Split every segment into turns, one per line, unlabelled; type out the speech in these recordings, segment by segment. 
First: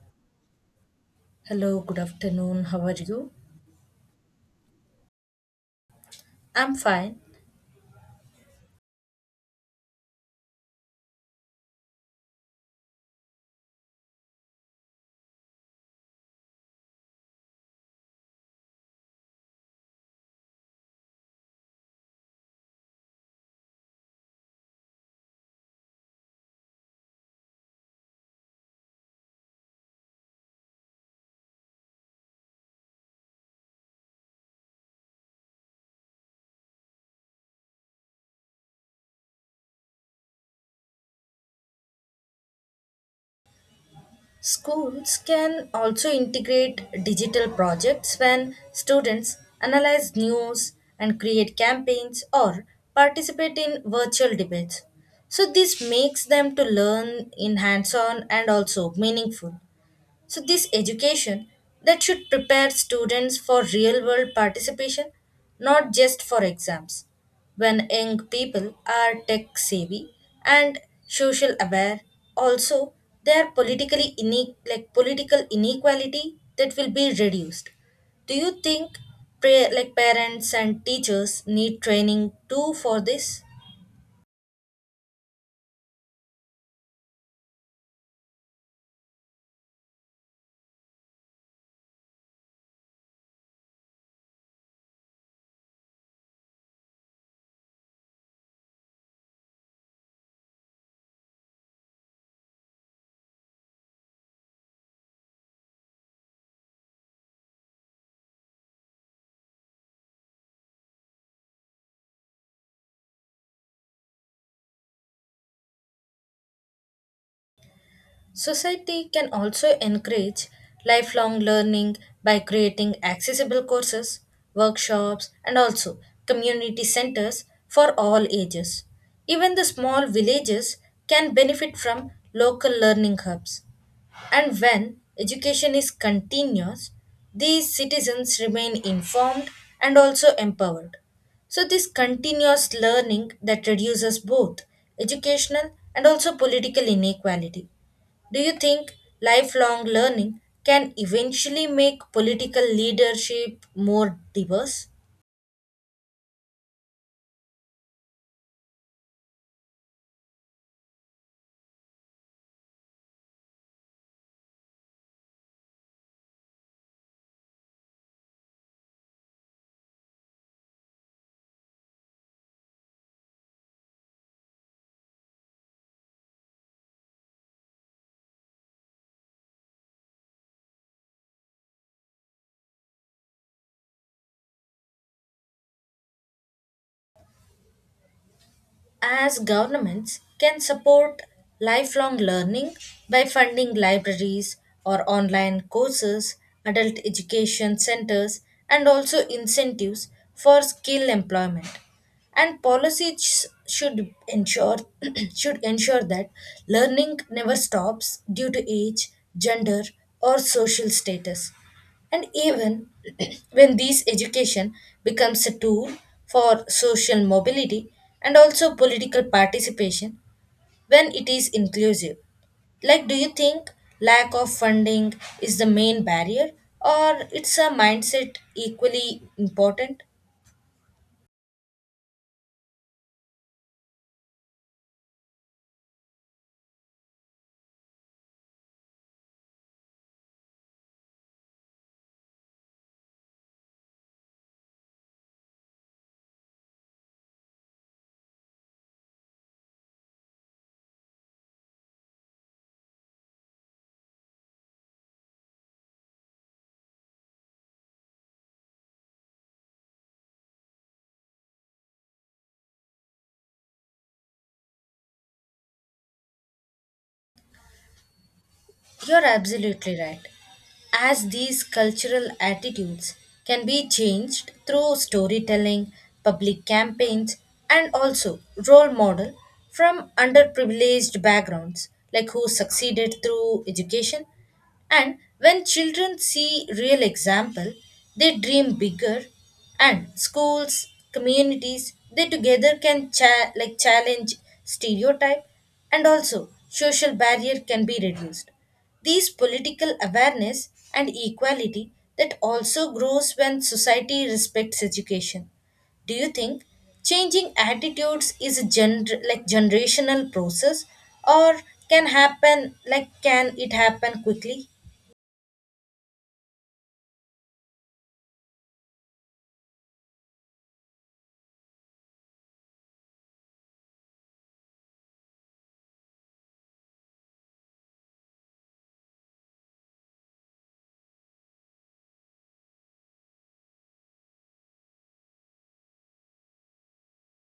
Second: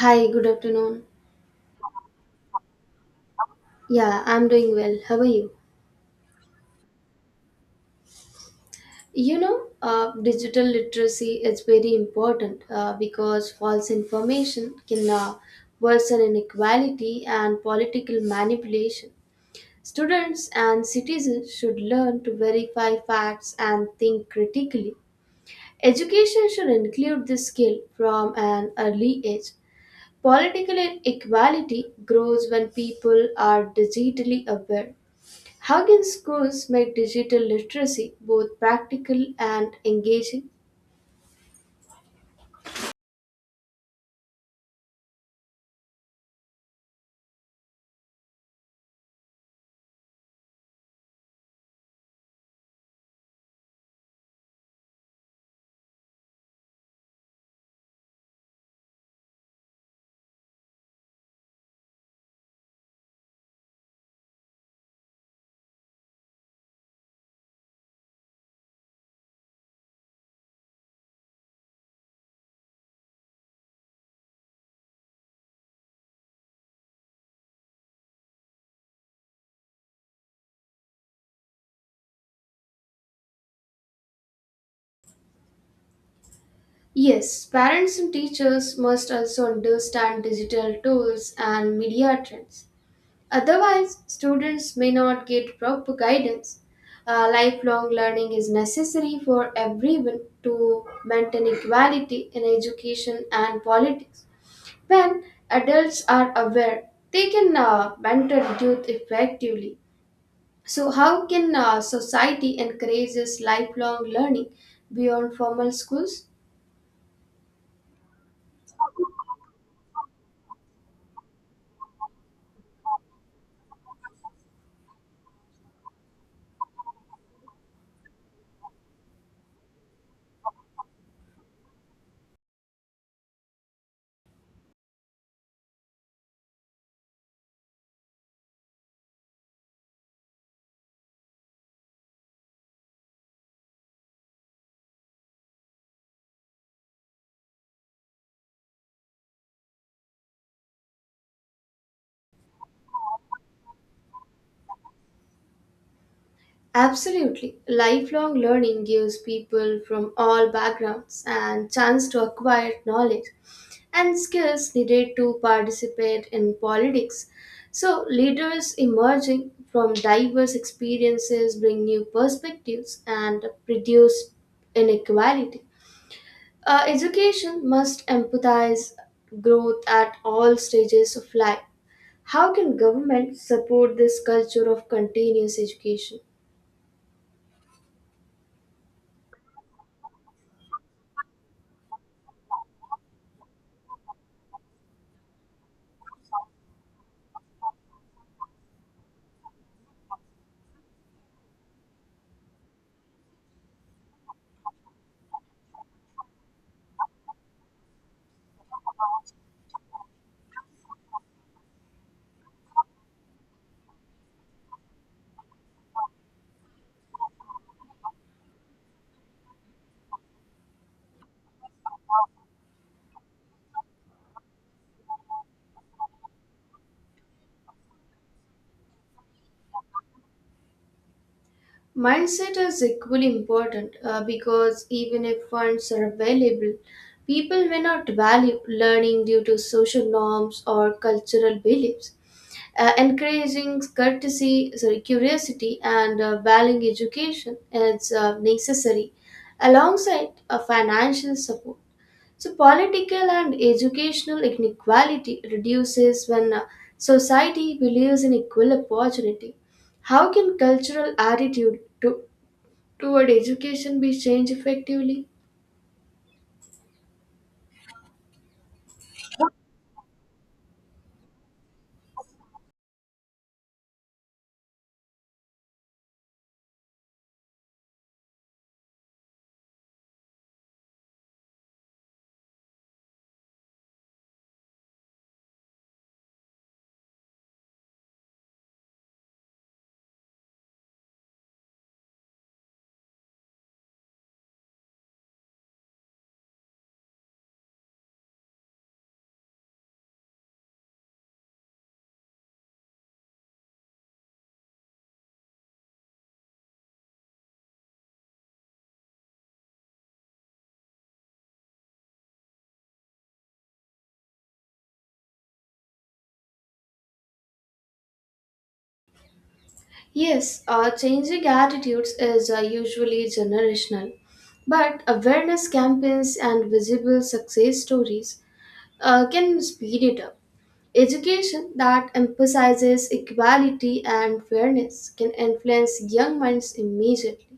Hi, good afternoon.
Hello, good afternoon. How are you?
Yeah, I'm doing well. How are you?
I'm fine.
Digital literacy is very important because false information can worsen inequality and political manipulation. Students and citizens should learn to verify facts and think critically. Education should include this skill from an early age. Political inequality grows when people are digitally aware. How can schools make digital literacy both practical and engaging?
Schools can also integrate digital projects when students analyze news and create campaigns or participate in virtual debates. So this makes them to learn in hands-on and also meaningful. So, this education that should prepare students for real world participation, not just for exams. When young people are tech savvy and social aware, also they are politically like political inequality that will be reduced. Do you think like parents and teachers need training too for this?
Yes, parents and teachers must also understand digital tools and media trends. Otherwise, students may not get proper guidance. Lifelong learning is necessary for everyone to maintain equality in education and politics. When adults are aware, they can mentor youth effectively. So, how can society encourages lifelong learning beyond formal schools?
Society can also encourage lifelong learning by creating accessible courses, workshops, and also community centers for all ages. Even the small villages can benefit from local learning hubs. And when education is continuous, these citizens remain informed and also empowered. So, this continuous learning that reduces both educational and also political inequality. Do you think lifelong learning can eventually make political leadership more diverse?
Absolutely. Lifelong learning gives people from all backgrounds and chance to acquire knowledge and skills needed to participate in politics. So, leaders emerging from diverse experiences bring new perspectives and reduce inequality. Education must empathize growth at all stages of life. How can government support this culture of continuous education?
As governments can support lifelong learning by funding libraries or online courses, adult education centers, and also incentives for skill employment and policies should ensure should ensure that learning never stops due to age, gender, or social status. And even when this education becomes a tool for social mobility and also political participation when it is inclusive. Like, do you think lack of funding is the main barrier or it's a mindset equally important?
Mindset is equally important because even if funds are available, people may not value learning due to social norms or cultural beliefs. Encouraging courtesy, sorry, curiosity and valuing education is necessary alongside a financial support. So, political and educational inequality reduces when society believes in equal opportunity. How can cultural toward education be changed effectively?
You're absolutely right. As these cultural attitudes can be changed through storytelling, public campaigns, and also role model from underprivileged backgrounds, like who succeeded through education, and when children see real example, they dream bigger, and schools, communities, they together can like challenge stereotype and also social barrier can be reduced. These political awareness and equality that also grows when society respects education. Do you think changing attitudes is a like generational process or can happen like can it happen quickly?
Yes, changing attitudes is usually generational, but awareness campaigns and visible success stories can speed it up. Education that emphasizes equality and fairness can influence young minds immediately.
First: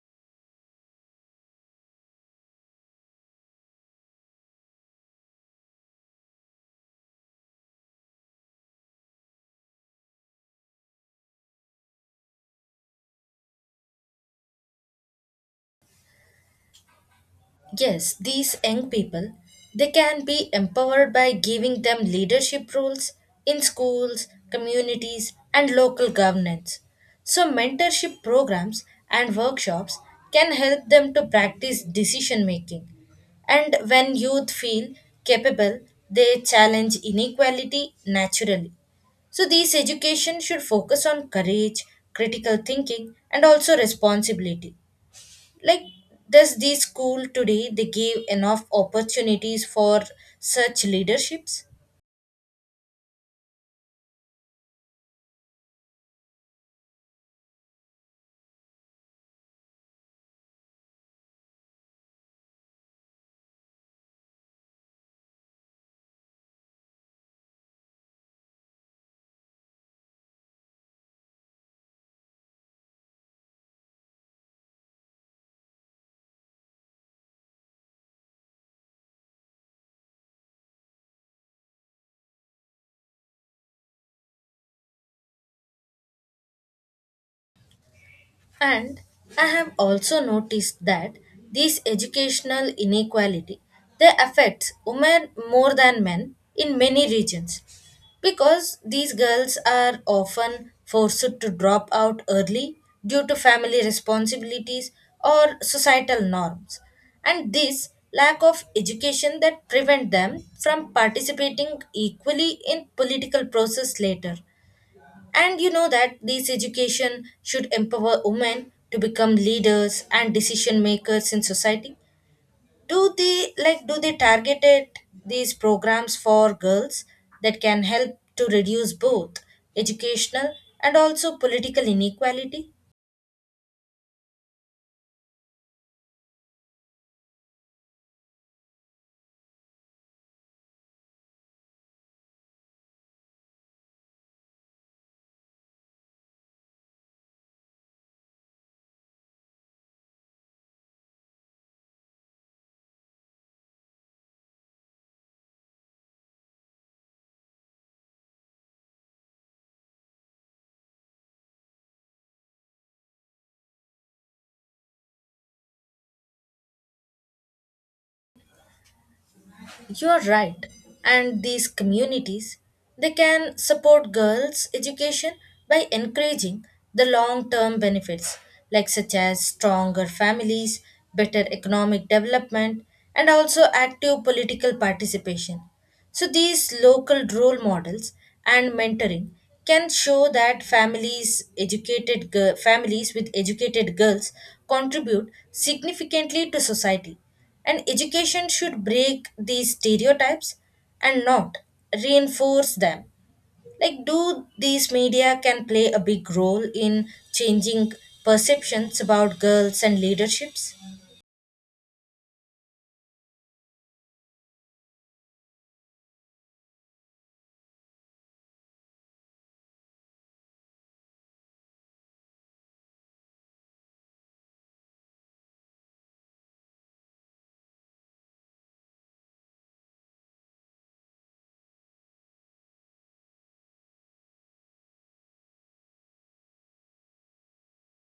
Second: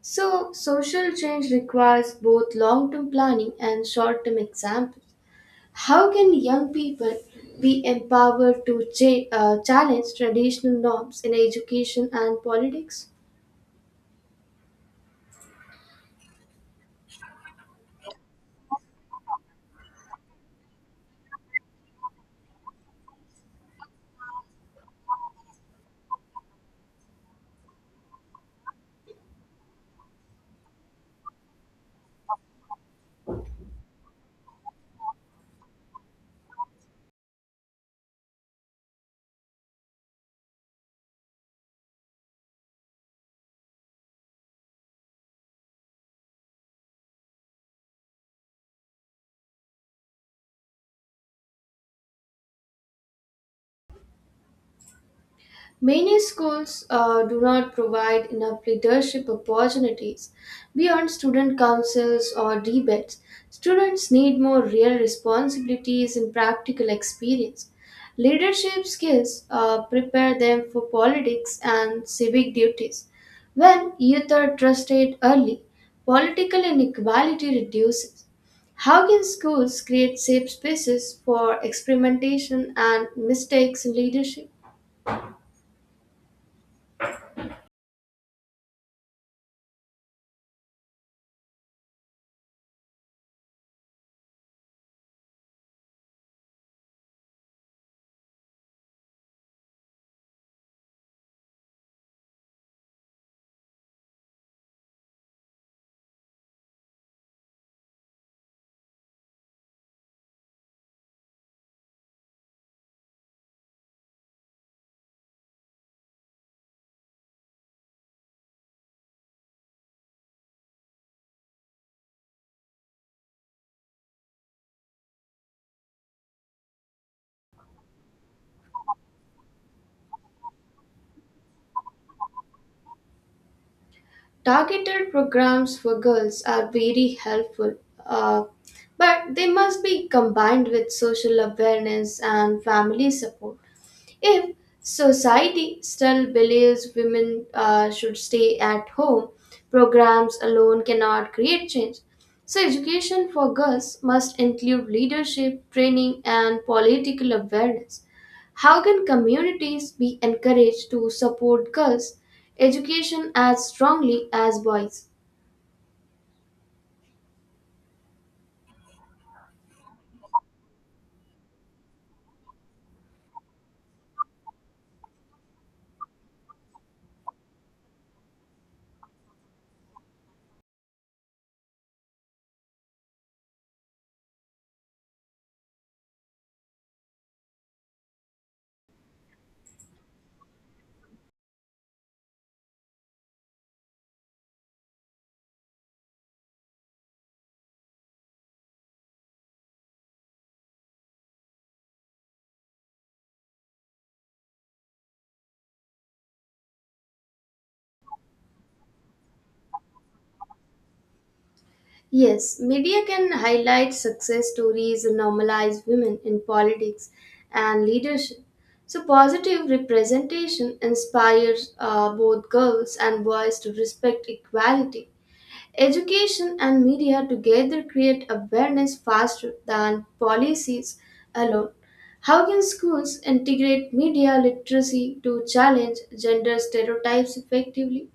So, social change requires both long term planning and short term examples. How can young people be empowered to challenge traditional norms in education and politics?
Yes, these young people, they can be empowered by giving them leadership roles in schools, communities, and local governance. So, mentorship programs and workshops can help them to practice decision making. And when youth feel capable, they challenge inequality naturally. So, these education should focus on courage, critical thinking, and also responsibility like does the school today they give enough opportunities for such leaderships?
Many schools do not provide enough leadership opportunities beyond student councils or debates. Students need more real responsibilities and practical experience. Leadership skills prepare them for politics and civic duties. When youth are trusted early, political inequality reduces. How can schools create safe spaces for experimentation and mistakes in leadership?
And I have also noticed that these educational inequality they affects women more than men in many regions because these girls are often forced to drop out early due to family responsibilities or societal norms, and this lack of education that prevent them from participating equally in political process later, and you know that this education should empower women to become leaders and decision makers in society. Do they like do they targeted these programs for girls that can help to reduce both educational and also political inequality?
Targeted programs for girls are very helpful, uh, but they must be combined with social awareness and family support. If society still believes women should stay at home, programs alone cannot create change. So, education for girls must include leadership, training, and political awareness. How can communities be encouraged to support girls' education as strongly as boys?
You're right. And these communities, they can support girls' education by encouraging the long-term benefits, like such as stronger families, better economic development, and also active political participation. So these local role models and mentoring can show that families families with educated girls contribute significantly to society, and education should break these stereotypes and not reinforce them. Like, do these media can play a big role in changing perceptions about girls and leaderships?
Yes, media can highlight success stories and normalize women in politics and leadership. So, positive representation inspires both girls and boys to respect equality. Education and media together create awareness faster than policies alone. How can schools integrate media literacy to challenge gender stereotypes effectively?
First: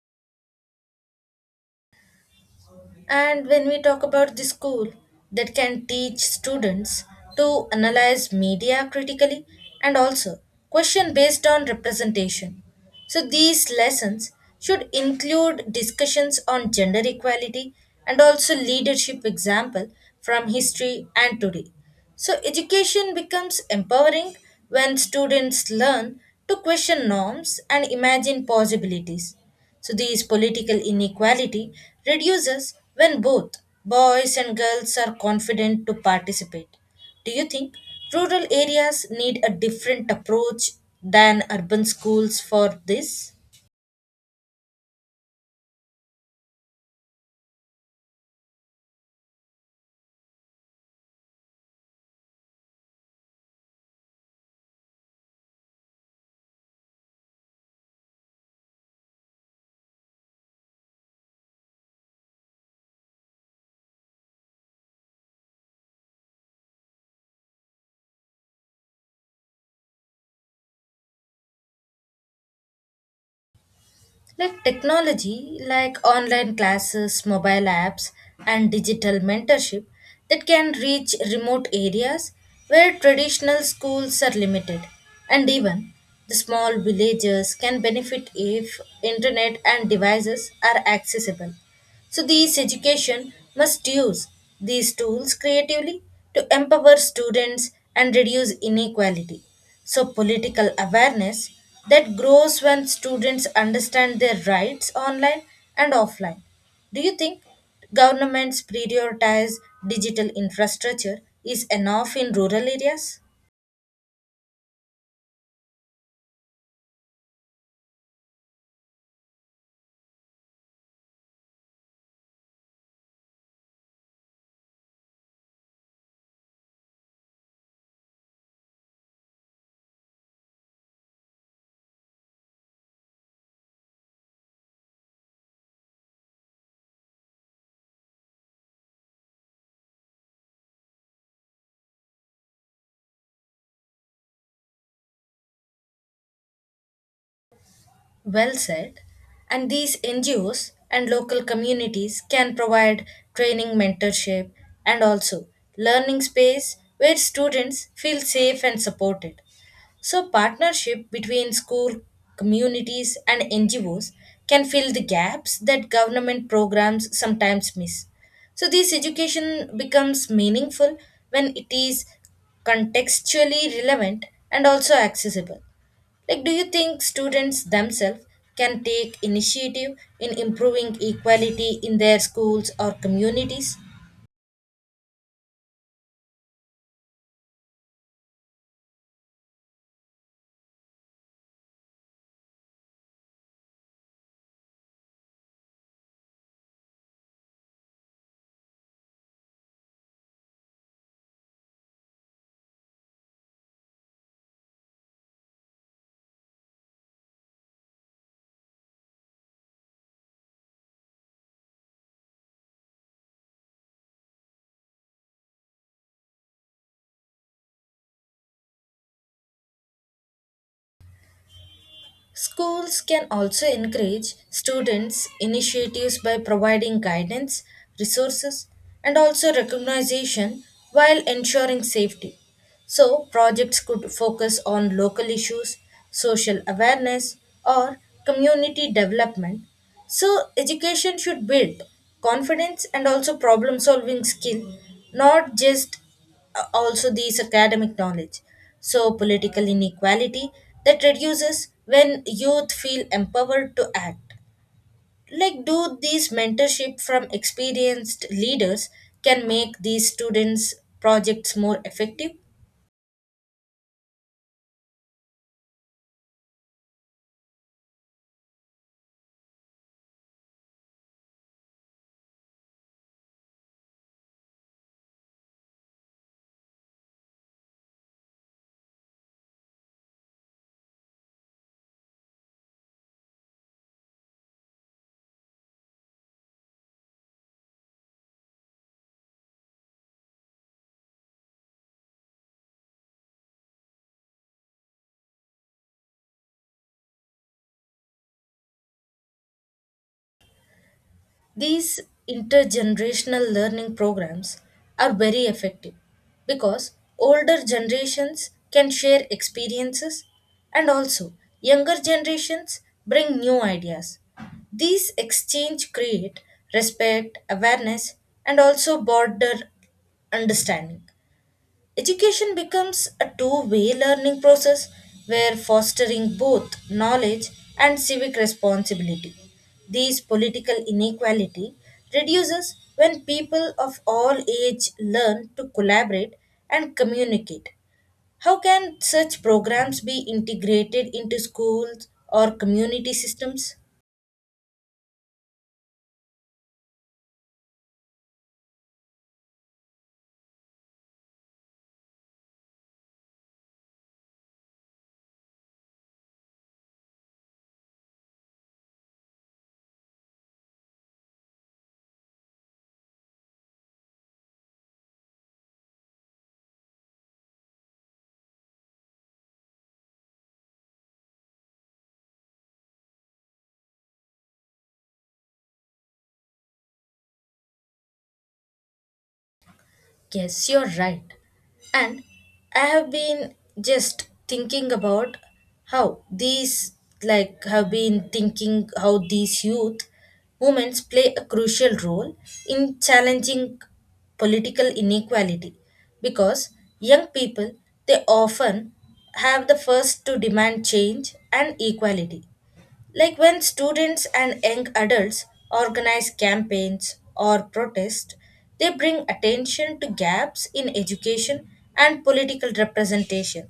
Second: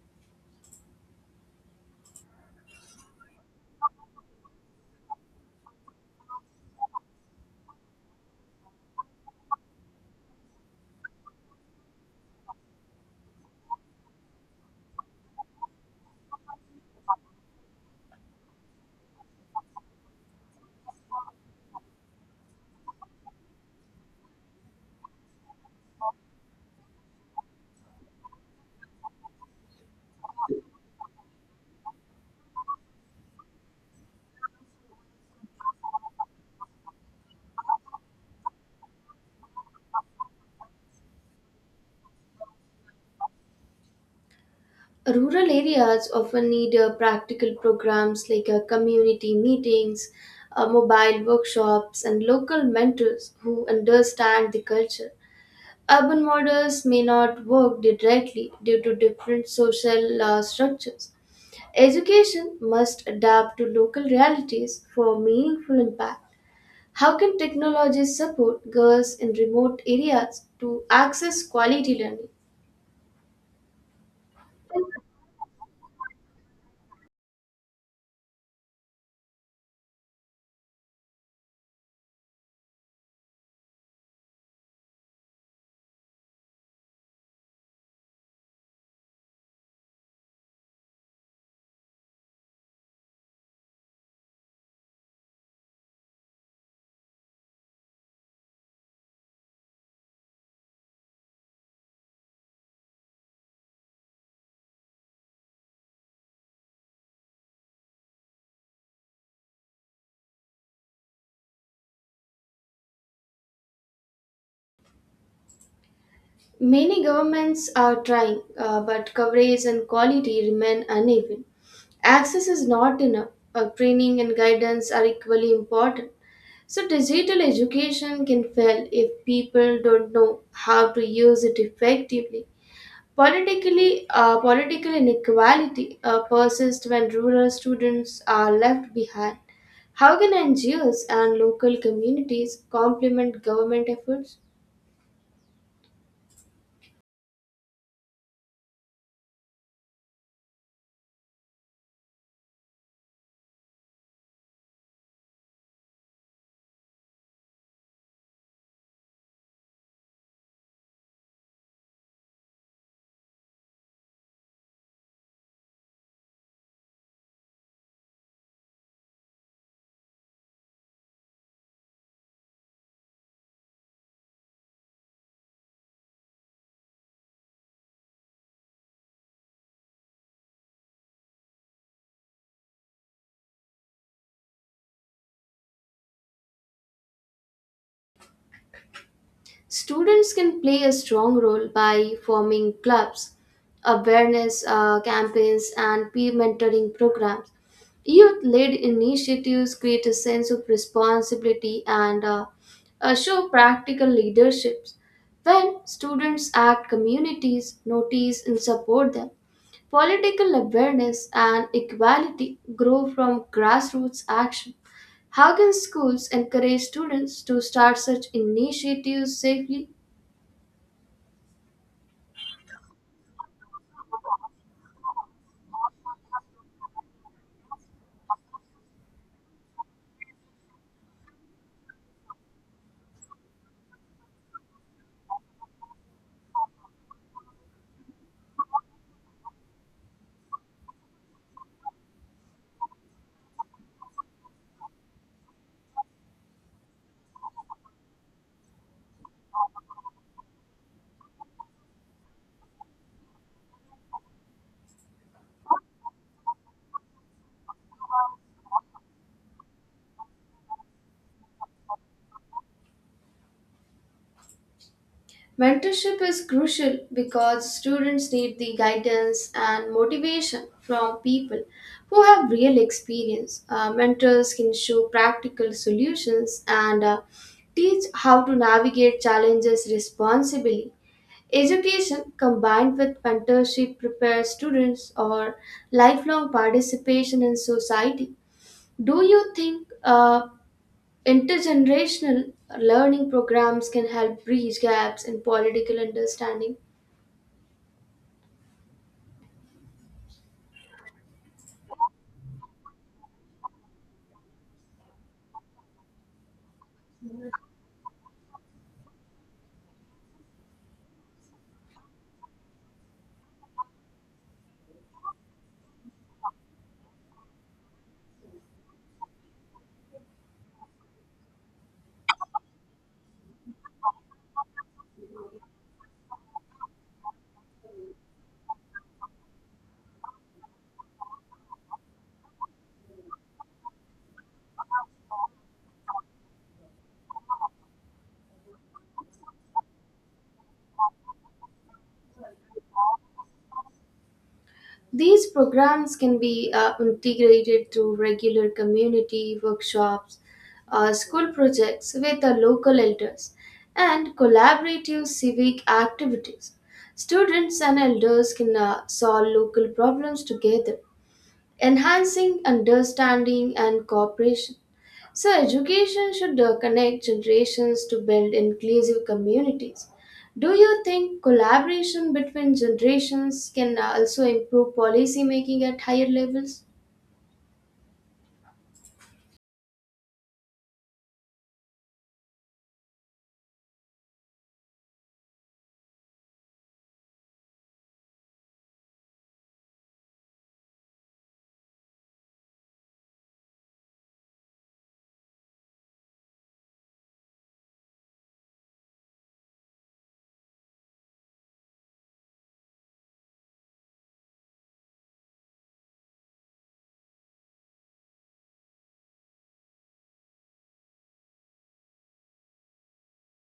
And when we talk about the school that can teach students to analyze media critically and also question based on representation. So these lessons should include discussions on gender equality and also leadership example from history and today. So education becomes empowering when students learn to question norms and imagine possibilities. So these political inequality reduces when both boys and girls are confident to participate. Do you think rural areas need a different approach than urban schools for this?
Rural areas often need practical programs like community meetings, mobile workshops, and local mentors who understand the culture. Urban models may not work directly due to different social structures. Education must adapt to local realities for meaningful impact. How can technology support girls in remote areas to access quality learning?
Like technology, like online classes, mobile apps, and digital mentorship that can reach remote areas where traditional schools are limited. And even the small villages can benefit if internet and devices are accessible. So these education must use these tools creatively to empower students and reduce inequality. So, political awareness that grows when students understand their rights online and offline. Do you think governments prioritize digital infrastructure is enough in rural areas?
Many governments are trying, but coverage and quality remain uneven. Access is not enough. Training and guidance are equally important. So, digital education can fail if people don't know how to use it effectively. Politically, political inequality persists when rural students are left behind. How can NGOs and local communities complement government efforts?
Well said. And these NGOs and local communities can provide training, mentorship, and also learning space where students feel safe and supported. So, partnership between school, communities, and NGOs can fill the gaps that government programs sometimes miss. So, this education becomes meaningful when it is contextually relevant and also accessible. Like, do you think students themselves can take initiative in improving equality in their schools or communities?
Students can play a strong role by forming clubs, awareness campaigns, and peer mentoring programs. Youth led initiatives create a sense of responsibility and show practical leaderships. When students act, communities notice and support them. Political awareness and equality grow from grassroots action. How can schools encourage students to start such initiatives safely?
Schools can also encourage students' initiatives by providing guidance, resources, and also recognition while ensuring safety. So, projects could focus on local issues, social awareness, or community development. So, education should build confidence and also problem solving skill, not just also these academic knowledge. So, political inequality that reduces when youth feel empowered to act. Like, do these mentorship from experienced leaders can make these students' projects more effective?
Mentorship is crucial because students need the guidance and motivation from people who have real experience. Mentors can show practical solutions and teach how to navigate challenges responsibly. Education combined with mentorship prepares students for lifelong participation in society. Do you think intergenerational learning programs can help bridge gaps in political understanding?
These intergenerational learning programs are very effective because older generations can share experiences and also younger generations bring new ideas. These exchange create respect, awareness, and also border understanding. Education becomes a two-way learning process where fostering both knowledge and civic responsibility. These political inequality reduces when people of all age learn to collaborate and communicate. How can such programs be integrated into schools or community systems?
These programs can be integrated through regular community workshops, school projects with the local elders, and collaborative civic activities. Students and elders can solve local problems together, enhancing understanding and cooperation. So, education should connect generations to build inclusive communities. Do you think collaboration between generations can also improve policy making at higher levels?
Yes, you're right. And I have been just thinking about how these, like, have been thinking how these youth movements play a crucial role in challenging political inequality because young people they often have the first to demand change and equality, like when students and young adults organize campaigns or protest, they bring attention to gaps in education and political representation.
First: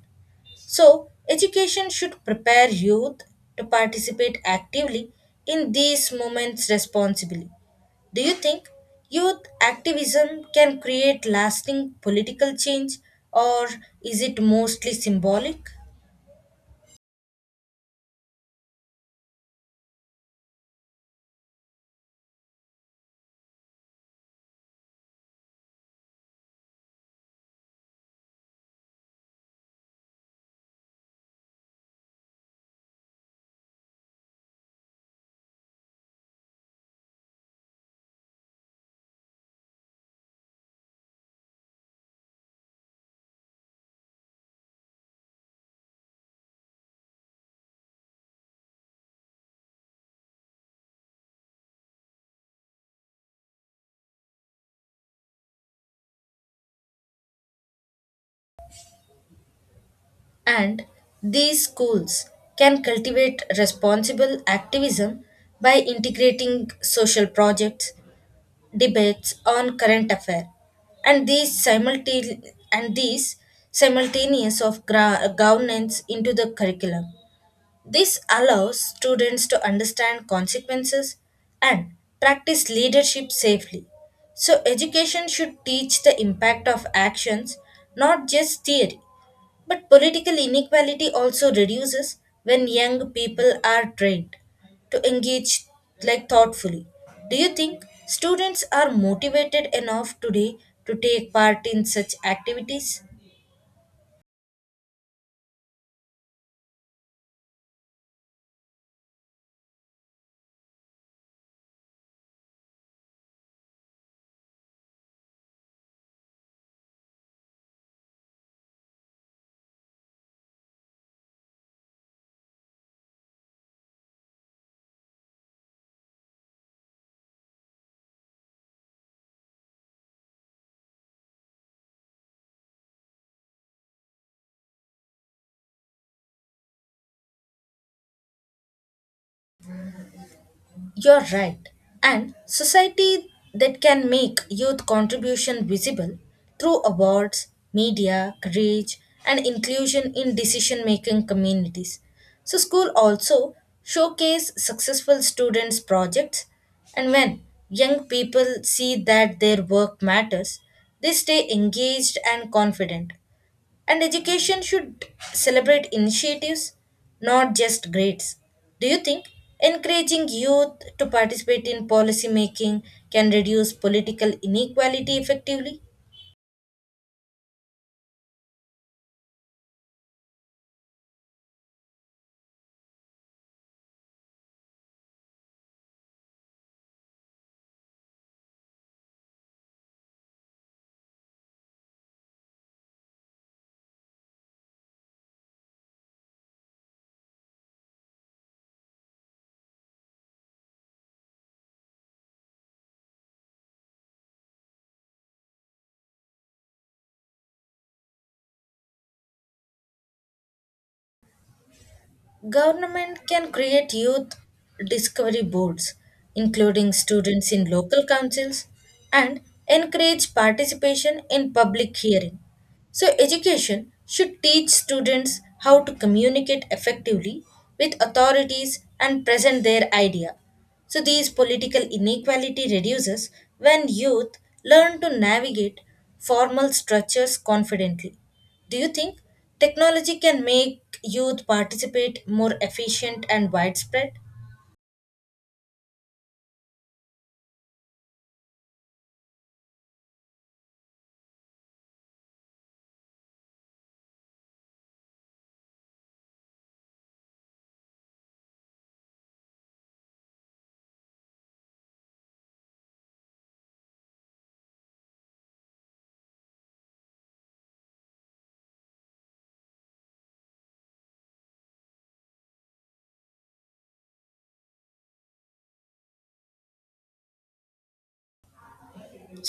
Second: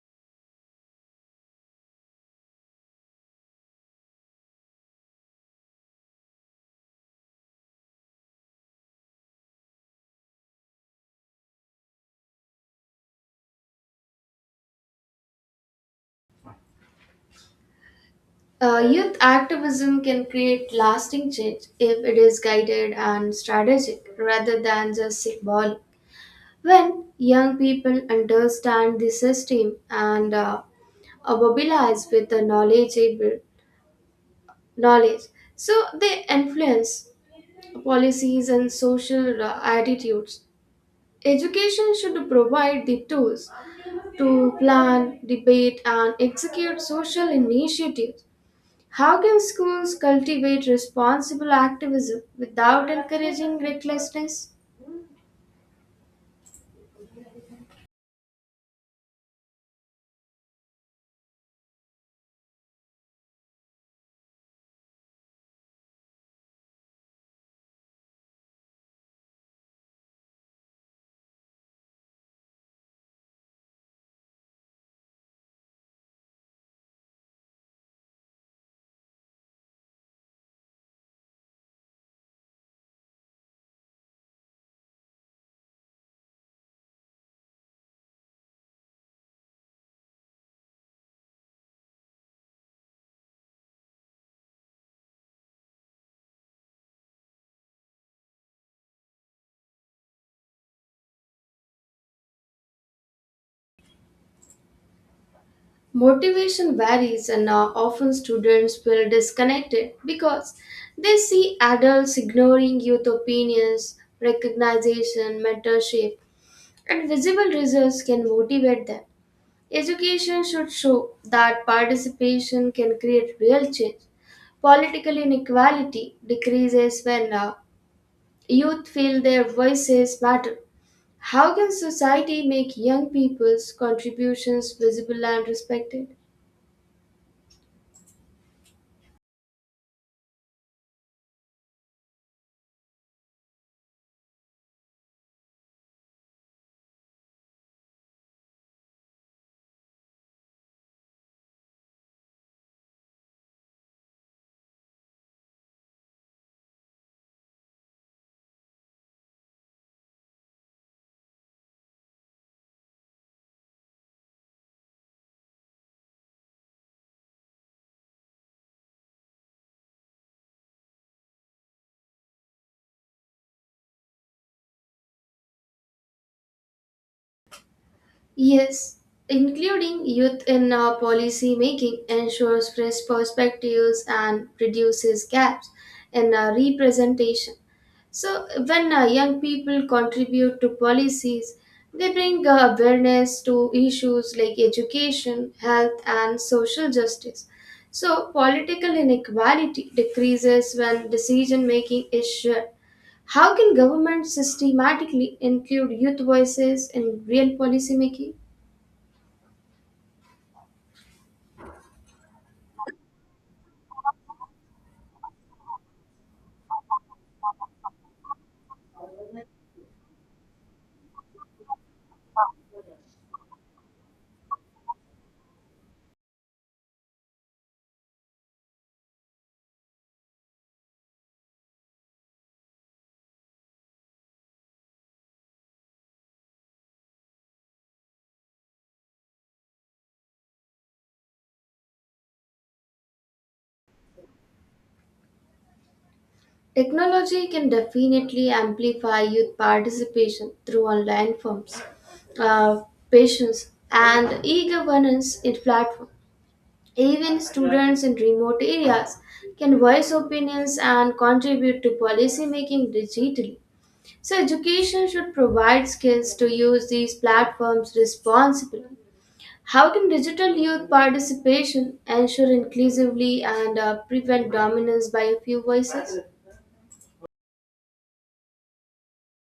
So, education should prepare youth to participate actively in these movements responsibly. Do you think youth activism can create lasting political change or is it mostly symbolic?
Youth activism can create lasting change if it is guided and strategic rather than just symbolic. When young people understand the system and are mobilized with the knowledge, so they influence policies and social attitudes. Education should provide the tools to plan, debate, and execute social initiatives. How can schools cultivate responsible activism without encouraging recklessness?
And these schools can cultivate responsible activism by integrating social projects, debates on current affairs, and these simultaneous of governance into the curriculum. This allows students to understand consequences and practice leadership safely. So education should teach the impact of actions, not just theory. But political inequality also reduces when young people are trained to engage like thoughtfully. Do you think students are motivated enough today to take part in such activities?
Motivation varies, and often students feel disconnected because they see adults ignoring youth opinions, recognition, mentorship, and visible results can motivate them. Education should show that participation can create real change. Political inequality decreases when youth feel their voices matter. How can society make young people's contributions visible and respected?
You're right. And society that can make youth contribution visible through awards, media, courage, and inclusion in decision making communities. So school also showcase successful students' projects, and when young people see that their work matters, they stay engaged and confident. And education should celebrate initiatives, not just grades. Do you think encouraging youth to participate in policy making can reduce political inequality effectively?
Yes, including youth in policy making ensures fresh perspectives and reduces gaps in representation. So, when young people contribute to policies, they bring awareness to issues like education, health, and social justice. So, political inequality decreases when decision making is shared. How can government systematically include youth voices in real policy making?
Government can create youth discovery boards, including students in local councils, and encourage participation in public hearing. So, education should teach students how to communicate effectively with authorities and present their idea. So, these political inequality reduces when youth learn to navigate formal structures confidently. Do you think technology can make youth participate more efficient and widespread?
Technology can definitely amplify youth participation through online forums, uh, patients, and e-governance in platform. Even students in remote areas can voice opinions and contribute to policy making digitally. So education should provide skills to use these platforms responsibly. How can digital youth participation ensure inclusively and prevent dominance by a few voices?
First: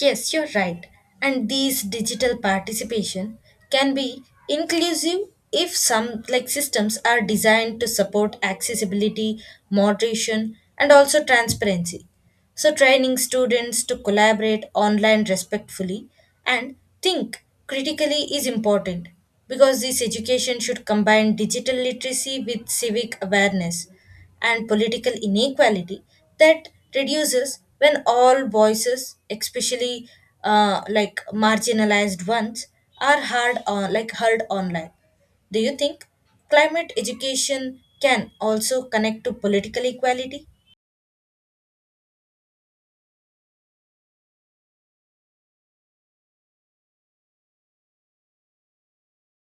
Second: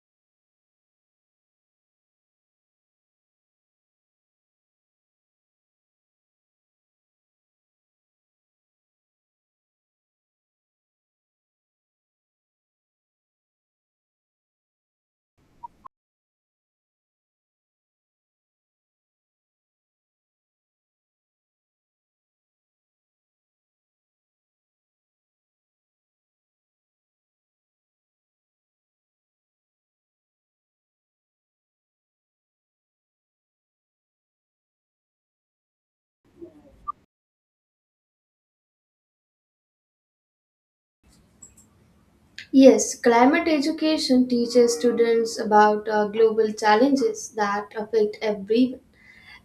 Yes, you're right. And these digital participation can be inclusive if some like systems are designed to support accessibility, moderation, and also transparency. So, training students to collaborate online respectfully and think critically is important because this education should combine digital literacy with civic awareness, and political inequality that reduces when all voices, especially like marginalized ones, are heard on like heard online. Do you think climate education can also connect to political equality?
Yes, climate education teaches students about global challenges that affect everyone,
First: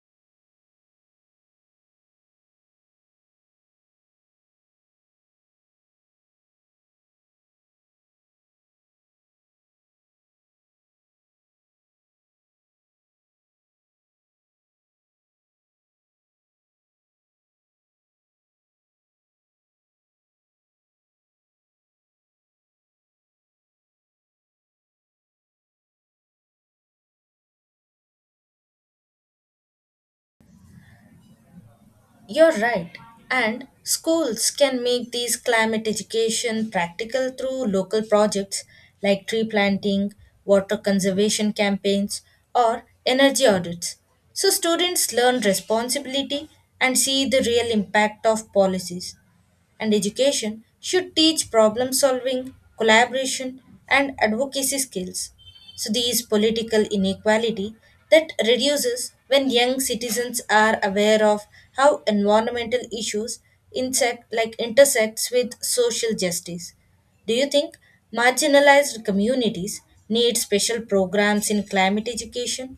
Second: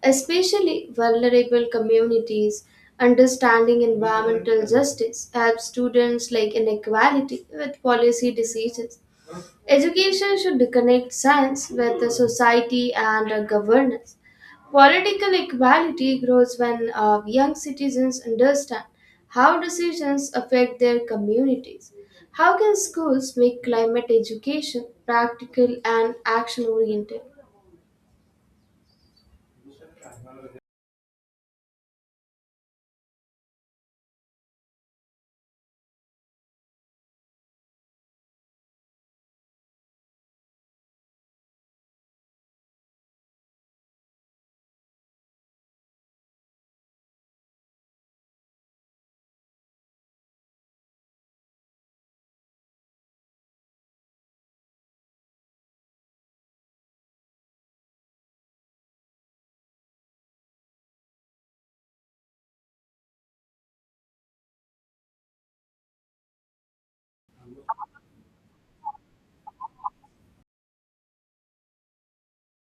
especially vulnerable communities. Understanding environmental justice helps students like inequality with policy decisions. Education should connect science with the society and governance. Political equality grows when young citizens understand how decisions affect their communities. How can schools make climate education practical and action oriented?
You're right. And schools can make these climate education practical through local projects like tree planting, water conservation campaigns, or energy audits. So students learn responsibility and see the real impact of policies, and education should teach problem solving, collaboration, and advocacy skills. So, these political inequality that reduces when young citizens are aware of how environmental issues like intersects with social justice. Do you think marginalized communities need special programs in climate education?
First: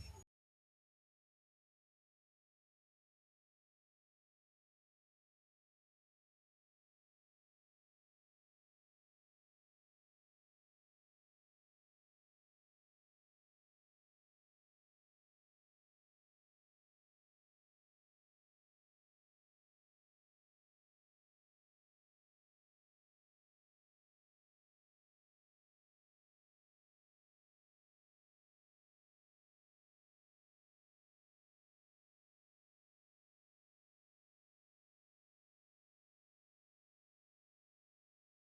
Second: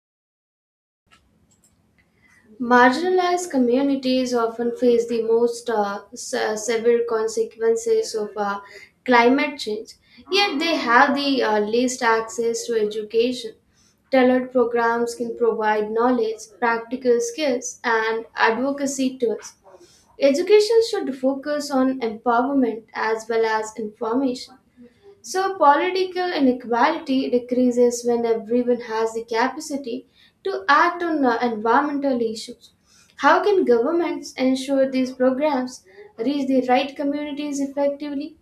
Marginalized communities often face the most severe consequences of climate change, yet they have the least access to education. Tailored programs can provide knowledge, practical skills, and advocacy tools. Education should focus on empowerment as well as information. So, political inequality decreases when everyone has the capacity to act on environmental issues. How can governments ensure these programs reach the right communities effectively?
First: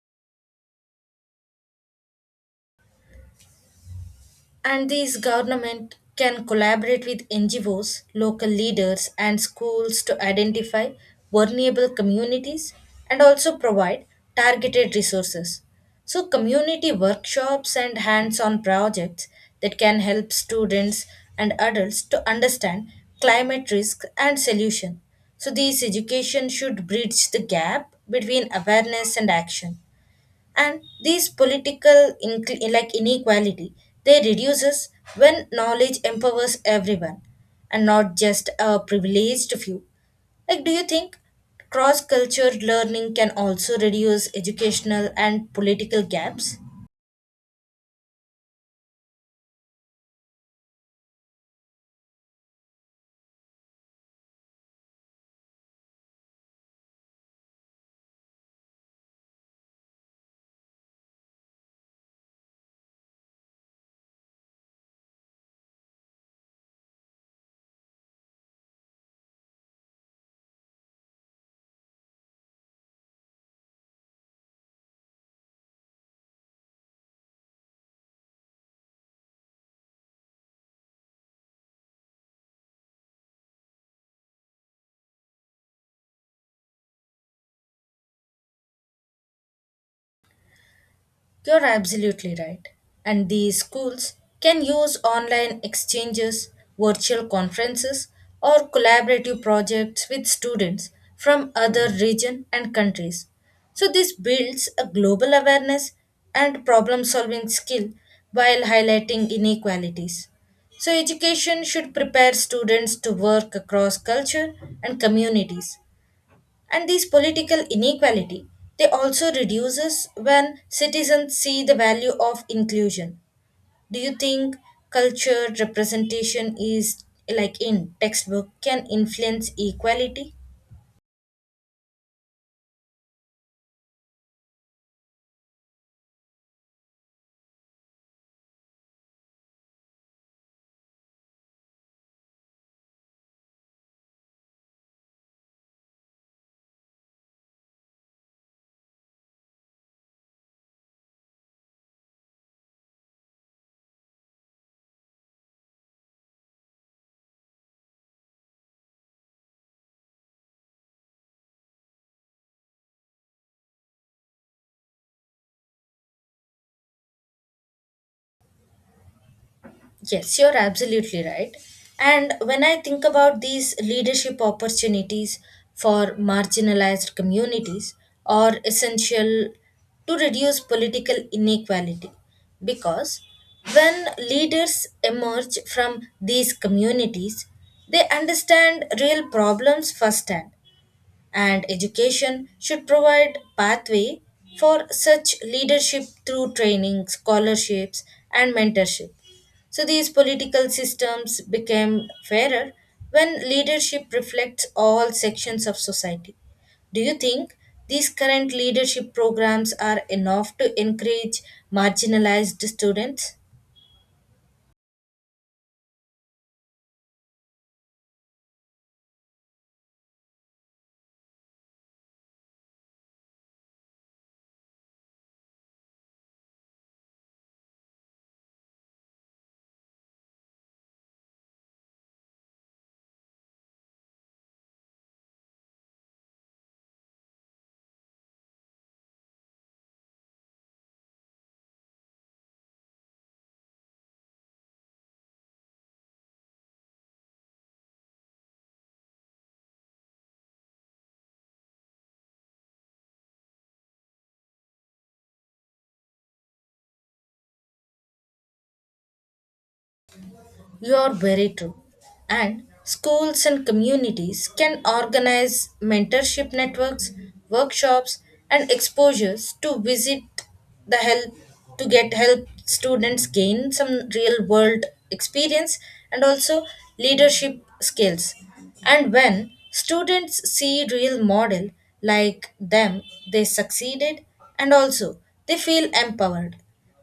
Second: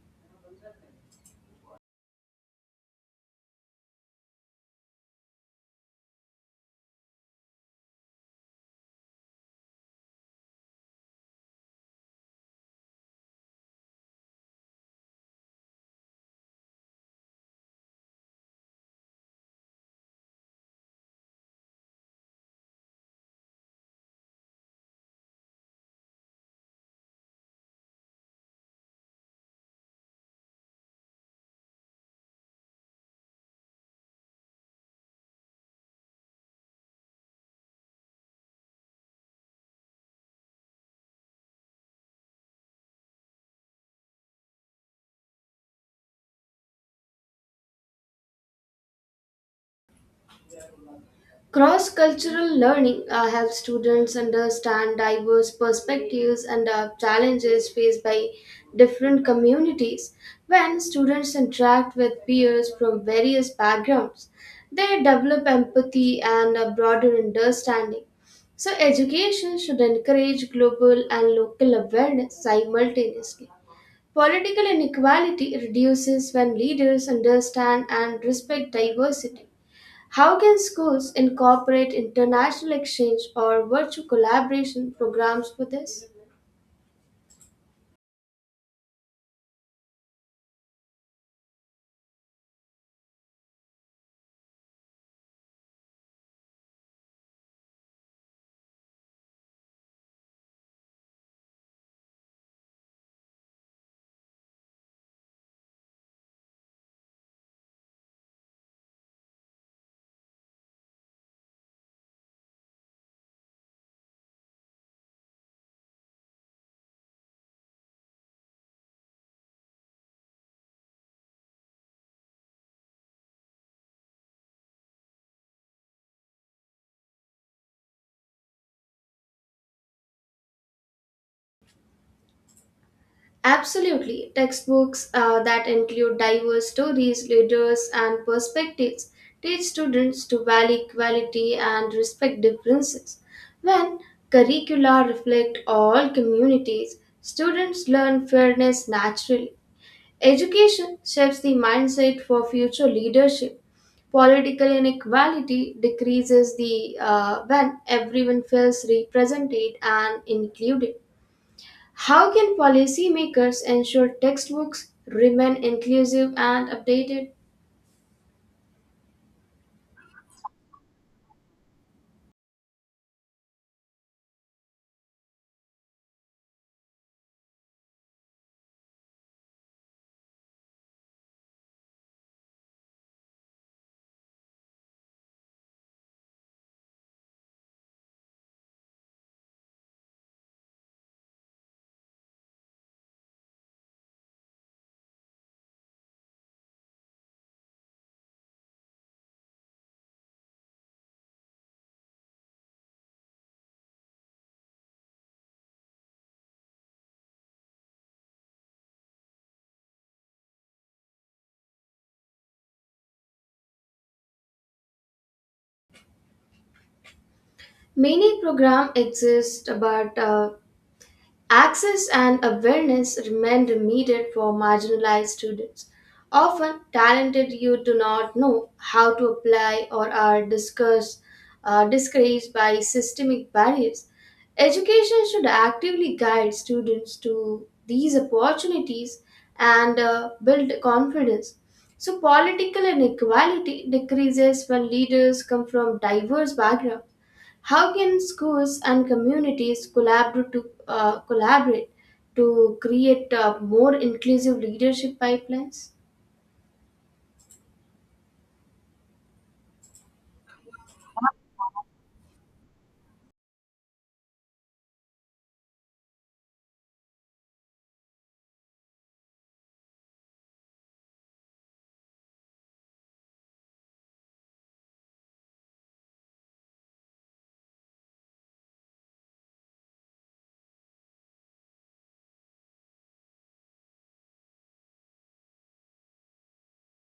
And these government can collaborate with NGOs, local leaders, and schools to identify vulnerable communities and also provide targeted resources. So, community workshops and hands on projects that can help students and adults to understand climate risk and solution. So, these education should bridge the gap between awareness and action, and these political like inequality they reduces when knowledge empowers everyone and not just a privileged few. Like, do you think cross culture learning can also reduce educational and political gaps?
Cross cultural learning helps students understand diverse perspectives and challenges faced by different communities. When students interact with peers from various backgrounds, they develop empathy and a broader understanding. So, education should encourage global and local awareness simultaneously. Political inequality reduces when leaders understand and respect diversity. How can schools incorporate international exchange or virtual collaboration programs for this?
You're absolutely right. And these schools can use online exchanges, virtual conferences, or collaborative projects with students from other regions and countries. So this builds a global awareness and problem-solving skill while highlighting inequalities. So education should prepare students to work across culture and communities, and these political inequality, they also reduces when citizens see the value of inclusion. Do you think culture representation is like in textbook can influence equality?
Absolutely. Textbooks that include diverse stories, leaders, and perspectives teach students to value equality and respect differences. When curricula reflect all communities, students learn fairness naturally. Education shapes the mindset for future leadership. Political inequality decreases the when everyone feels represented and included. How can policymakers ensure textbooks remain inclusive and updated?
Yes, you're absolutely right. And when I think about these leadership opportunities for marginalized communities are essential to reduce political inequality because when leaders emerge from these communities, they understand real problems firsthand, and education should provide pathway for such leadership through training, scholarships, and mentorship. So these political systems became fairer when leadership reflects all sections of society. Do you think these current leadership programs are enough to encourage marginalized students?
Many programs exist, but access and awareness remained needed for marginalized students. Often, talented youth do not know how to apply or are discouraged by systemic barriers. Education should actively guide students to these opportunities and build confidence. So, political inequality decreases when leaders come from diverse backgrounds. How can schools and communities collaborate to create more inclusive leadership pipelines?
You are very true. And schools and communities can organize mentorship networks, workshops, and exposures to visit the help to get help students gain some real world experience and also leadership skills. And when students see real model like them, they succeeded and also they feel empowered.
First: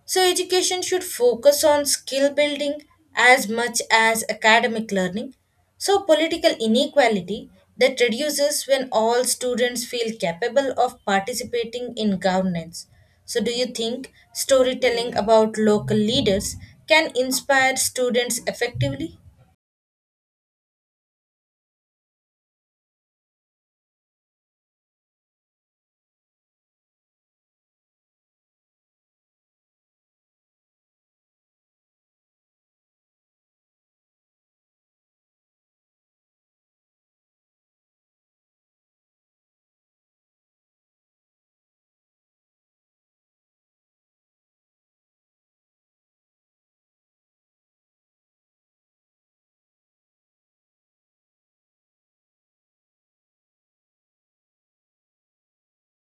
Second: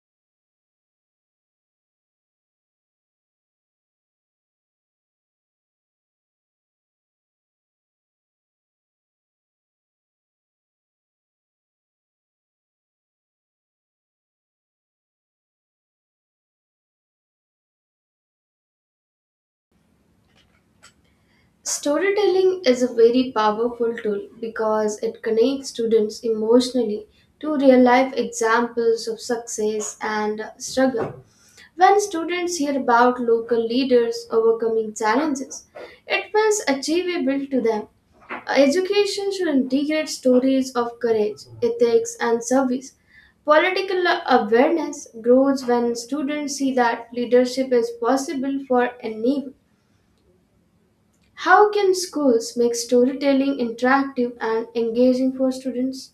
So, education should focus on skill building as much as academic learning. So, political inequality that reduces when all students feel capable of participating in governance. So, do you think storytelling about local leaders can inspire students effectively?
Storytelling is a very powerful tool because it connects students emotionally to real life examples of success and struggle. When students hear about local leaders overcoming challenges, it feels achievable to them. Education should integrate stories of courage, ethics, and service. Political awareness grows when students see that leadership is possible for anyone. How can schools make storytelling interactive and engaging for students?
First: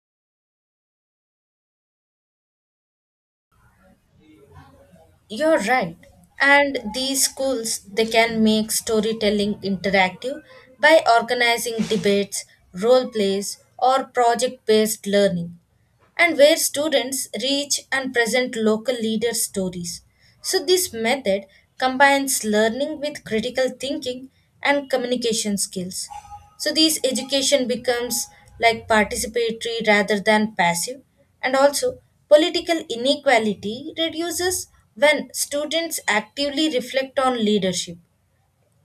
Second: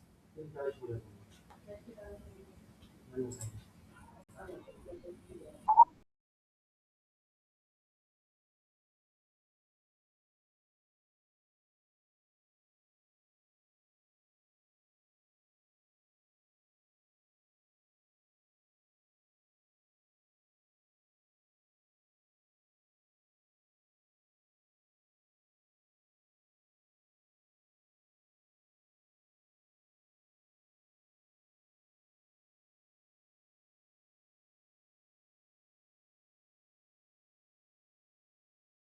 You're right. And these schools, they can make storytelling interactive by organizing debates, role plays, or project based learning, and where students reach and present local leader stories. So, this method combines learning with critical thinking and communication skills. So these education becomes like participatory rather than passive, and also political inequality reduces when students actively reflect on leadership.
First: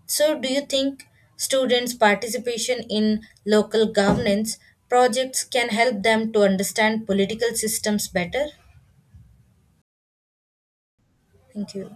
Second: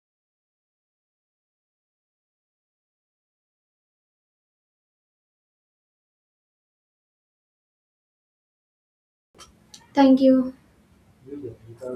So do you think students participation in local governance projects can help them to understand political systems better?
Thank you.
Thank you.